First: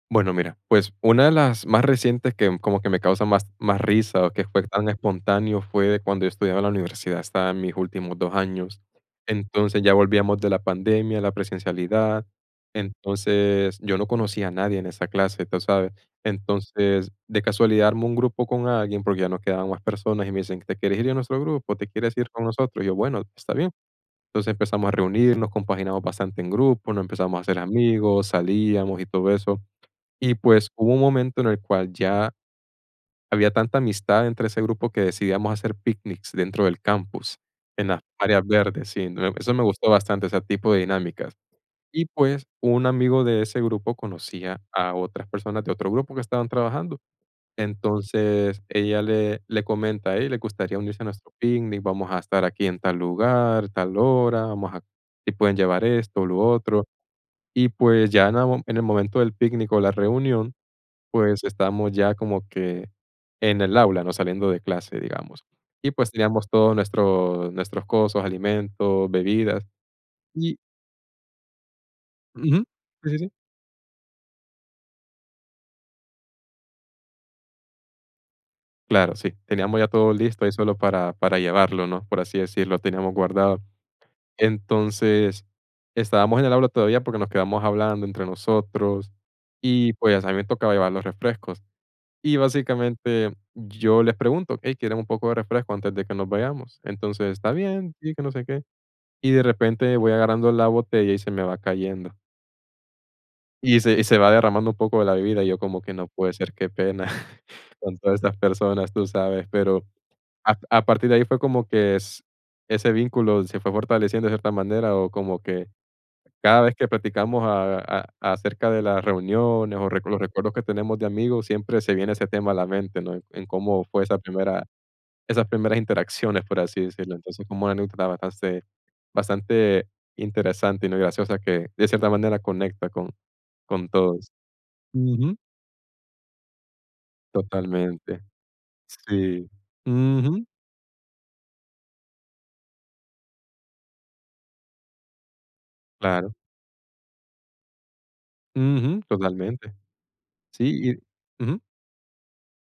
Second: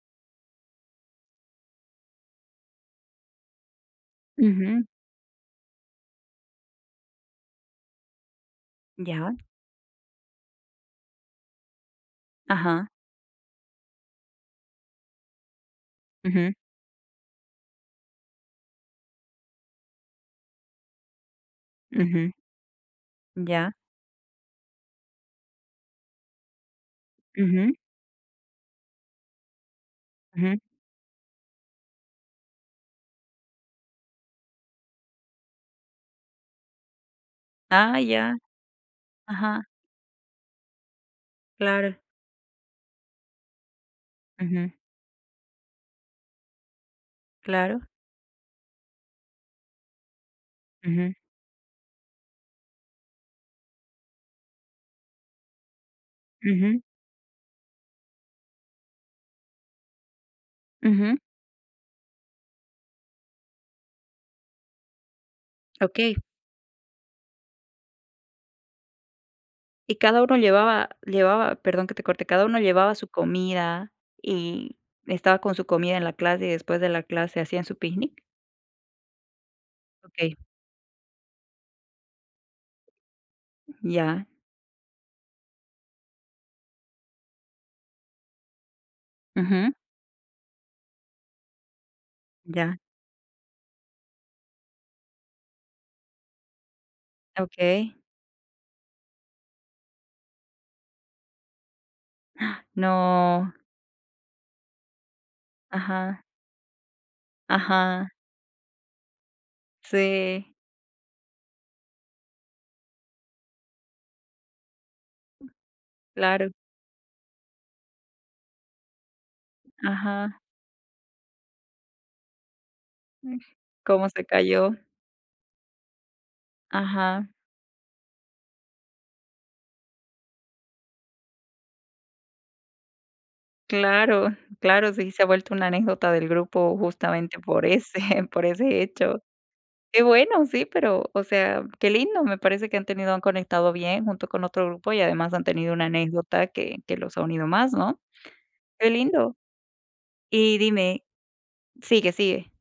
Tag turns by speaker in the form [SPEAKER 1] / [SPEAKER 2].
[SPEAKER 1] Bueno, mira, pues, una de las más recientes que como que me causa más más risa o que fue
[SPEAKER 2] Ujú.
[SPEAKER 1] tan espontáneo, fue cuando yo estudiaba en la universidad, estaba en mis últimos 2 años,
[SPEAKER 2] Ya.
[SPEAKER 1] entonces, ya volvíamos de la pandemia, la presencialidad,
[SPEAKER 2] Ajá.
[SPEAKER 1] entonces, yo no conocía a nadie en esa clase, tú sabes,
[SPEAKER 2] Ujú.
[SPEAKER 1] entonces, de casualidad armé un grupo con alguien, porque ya no quedaban más personas, y me dicen: "¿Te quieres ir a nuestro grupo? ¿Te quieres ir
[SPEAKER 2] Ujú.
[SPEAKER 1] con nosotros?", y yo: "Bueno, está bien",
[SPEAKER 2] Ya.
[SPEAKER 1] entonces empezamos a reunirnos, compaginamos bastante en grupo, nos empezamos a hacer
[SPEAKER 2] Ujú.
[SPEAKER 1] amigos, salíamos y todo eso, y
[SPEAKER 2] Ujú.
[SPEAKER 1] pues, hubo un momento en el cual ya había tanta amistad entre ese grupo que decidíamos hacer picnics dentro del campus, en las
[SPEAKER 2] Ay, ya,
[SPEAKER 1] áreas verdes, sí, eso me
[SPEAKER 2] ajá.
[SPEAKER 1] gustó bastante, ese tipo de dinámicas,
[SPEAKER 2] Claro.
[SPEAKER 1] y pues, un amigo de ese grupo conocía
[SPEAKER 2] Ujú.
[SPEAKER 1] a otras personas de otro grupo que estaban trabajando,
[SPEAKER 2] Claro.
[SPEAKER 1] entonces ella le le comenta a él: "¿Les gustaría unirse a
[SPEAKER 2] Ujú.
[SPEAKER 1] nuestro picnic? Vamos a estar aquí en tal lugar, tal hora, vamos a, si pueden llevar esto, lo
[SPEAKER 2] Ujú.
[SPEAKER 1] otro", y pues, ya aún en el momento del picnic o la reunión,
[SPEAKER 2] Ujú.
[SPEAKER 1] pues, estábamos ya como que en el aula, ¿no?, saliendo de clase, digamos, y pues,
[SPEAKER 2] Okey.
[SPEAKER 1] teníamos todo nuestro nuestros cosos, alimentos, bebidas,
[SPEAKER 2] Y cada uno
[SPEAKER 1] y
[SPEAKER 2] llevaba llevaba, perdón que te corte, ¿cada uno
[SPEAKER 1] Ujú,
[SPEAKER 2] llevaba su
[SPEAKER 1] sí, sí, sí.
[SPEAKER 2] comida, y estaba con su comida en la clase, y después de la clase hacían su picnic?
[SPEAKER 1] Claro, sí, teníamos ya todo
[SPEAKER 2] Okey.
[SPEAKER 1] listo y solo para para llevarlo, ¿no?, por así decir, lo teníamos guardado,
[SPEAKER 2] Ya.
[SPEAKER 1] entonces, estábamos en el aula todavía porque nos quedamos hablando entre nosotros
[SPEAKER 2] Ujú.
[SPEAKER 1] y, pues, a mi me tocaba llevar los refrescos, y
[SPEAKER 2] Ya.
[SPEAKER 1] básicamente yo les pregunto: "Ey, ¿quieren un poco de refresco antes de que nos vayamos? Entonces, está bien,
[SPEAKER 2] Okey.
[SPEAKER 1] sí, que no sé qué", y de repente voy agarrando la botella y se me va cayendo
[SPEAKER 2] No.
[SPEAKER 1] y se y se va derramando un poco de la bebida, y yo como que: "No
[SPEAKER 2] Ajá.
[SPEAKER 1] puede ser, qué pena con
[SPEAKER 2] Ajá.
[SPEAKER 1] todas estas personas", tú sabes, pero
[SPEAKER 2] Sí.
[SPEAKER 1] a a partir de ahí fue como que s ese vínculo se fue fortaleciendo de cierta manera, o como que,
[SPEAKER 2] Claro.
[SPEAKER 1] cada vez que platicamos a a acerca de las reuniones o los
[SPEAKER 2] Ajá.
[SPEAKER 1] recuerdos que tenemos de amigos, siempre se viene ese tema a la mente, ¿no?,
[SPEAKER 2] Mm,
[SPEAKER 1] en cómo fue
[SPEAKER 2] ¿cómo
[SPEAKER 1] esa
[SPEAKER 2] se
[SPEAKER 1] primera
[SPEAKER 2] cayó?
[SPEAKER 1] esas primeras interacciones, por así decirlo,
[SPEAKER 2] Ajá.
[SPEAKER 1] entonces, como [unintelligible] bastante interesante y, no y graciosa que, de cierta manera, conecta con con
[SPEAKER 2] Claro,
[SPEAKER 1] todos,
[SPEAKER 2] claro, sí se ha
[SPEAKER 1] ujú.
[SPEAKER 2] vuelto una anécdota del grupo, justamente por ese
[SPEAKER 1] Totalmente,
[SPEAKER 2] por ese hecho,
[SPEAKER 1] sí,
[SPEAKER 2] qué bueno,
[SPEAKER 1] ujú.
[SPEAKER 2] sí, pero, o sea, qué lindo, me parece que han tenido han conectado bien junto con otro grupo y además, han tenido una
[SPEAKER 1] Claro.
[SPEAKER 2] anécdota que que los ha unido más, ¿no?, qué
[SPEAKER 1] Ujú,
[SPEAKER 2] lindo,
[SPEAKER 1] totalmente,
[SPEAKER 2] y
[SPEAKER 1] sí
[SPEAKER 2] dime
[SPEAKER 1] y ujú.
[SPEAKER 2] sigue, sigue.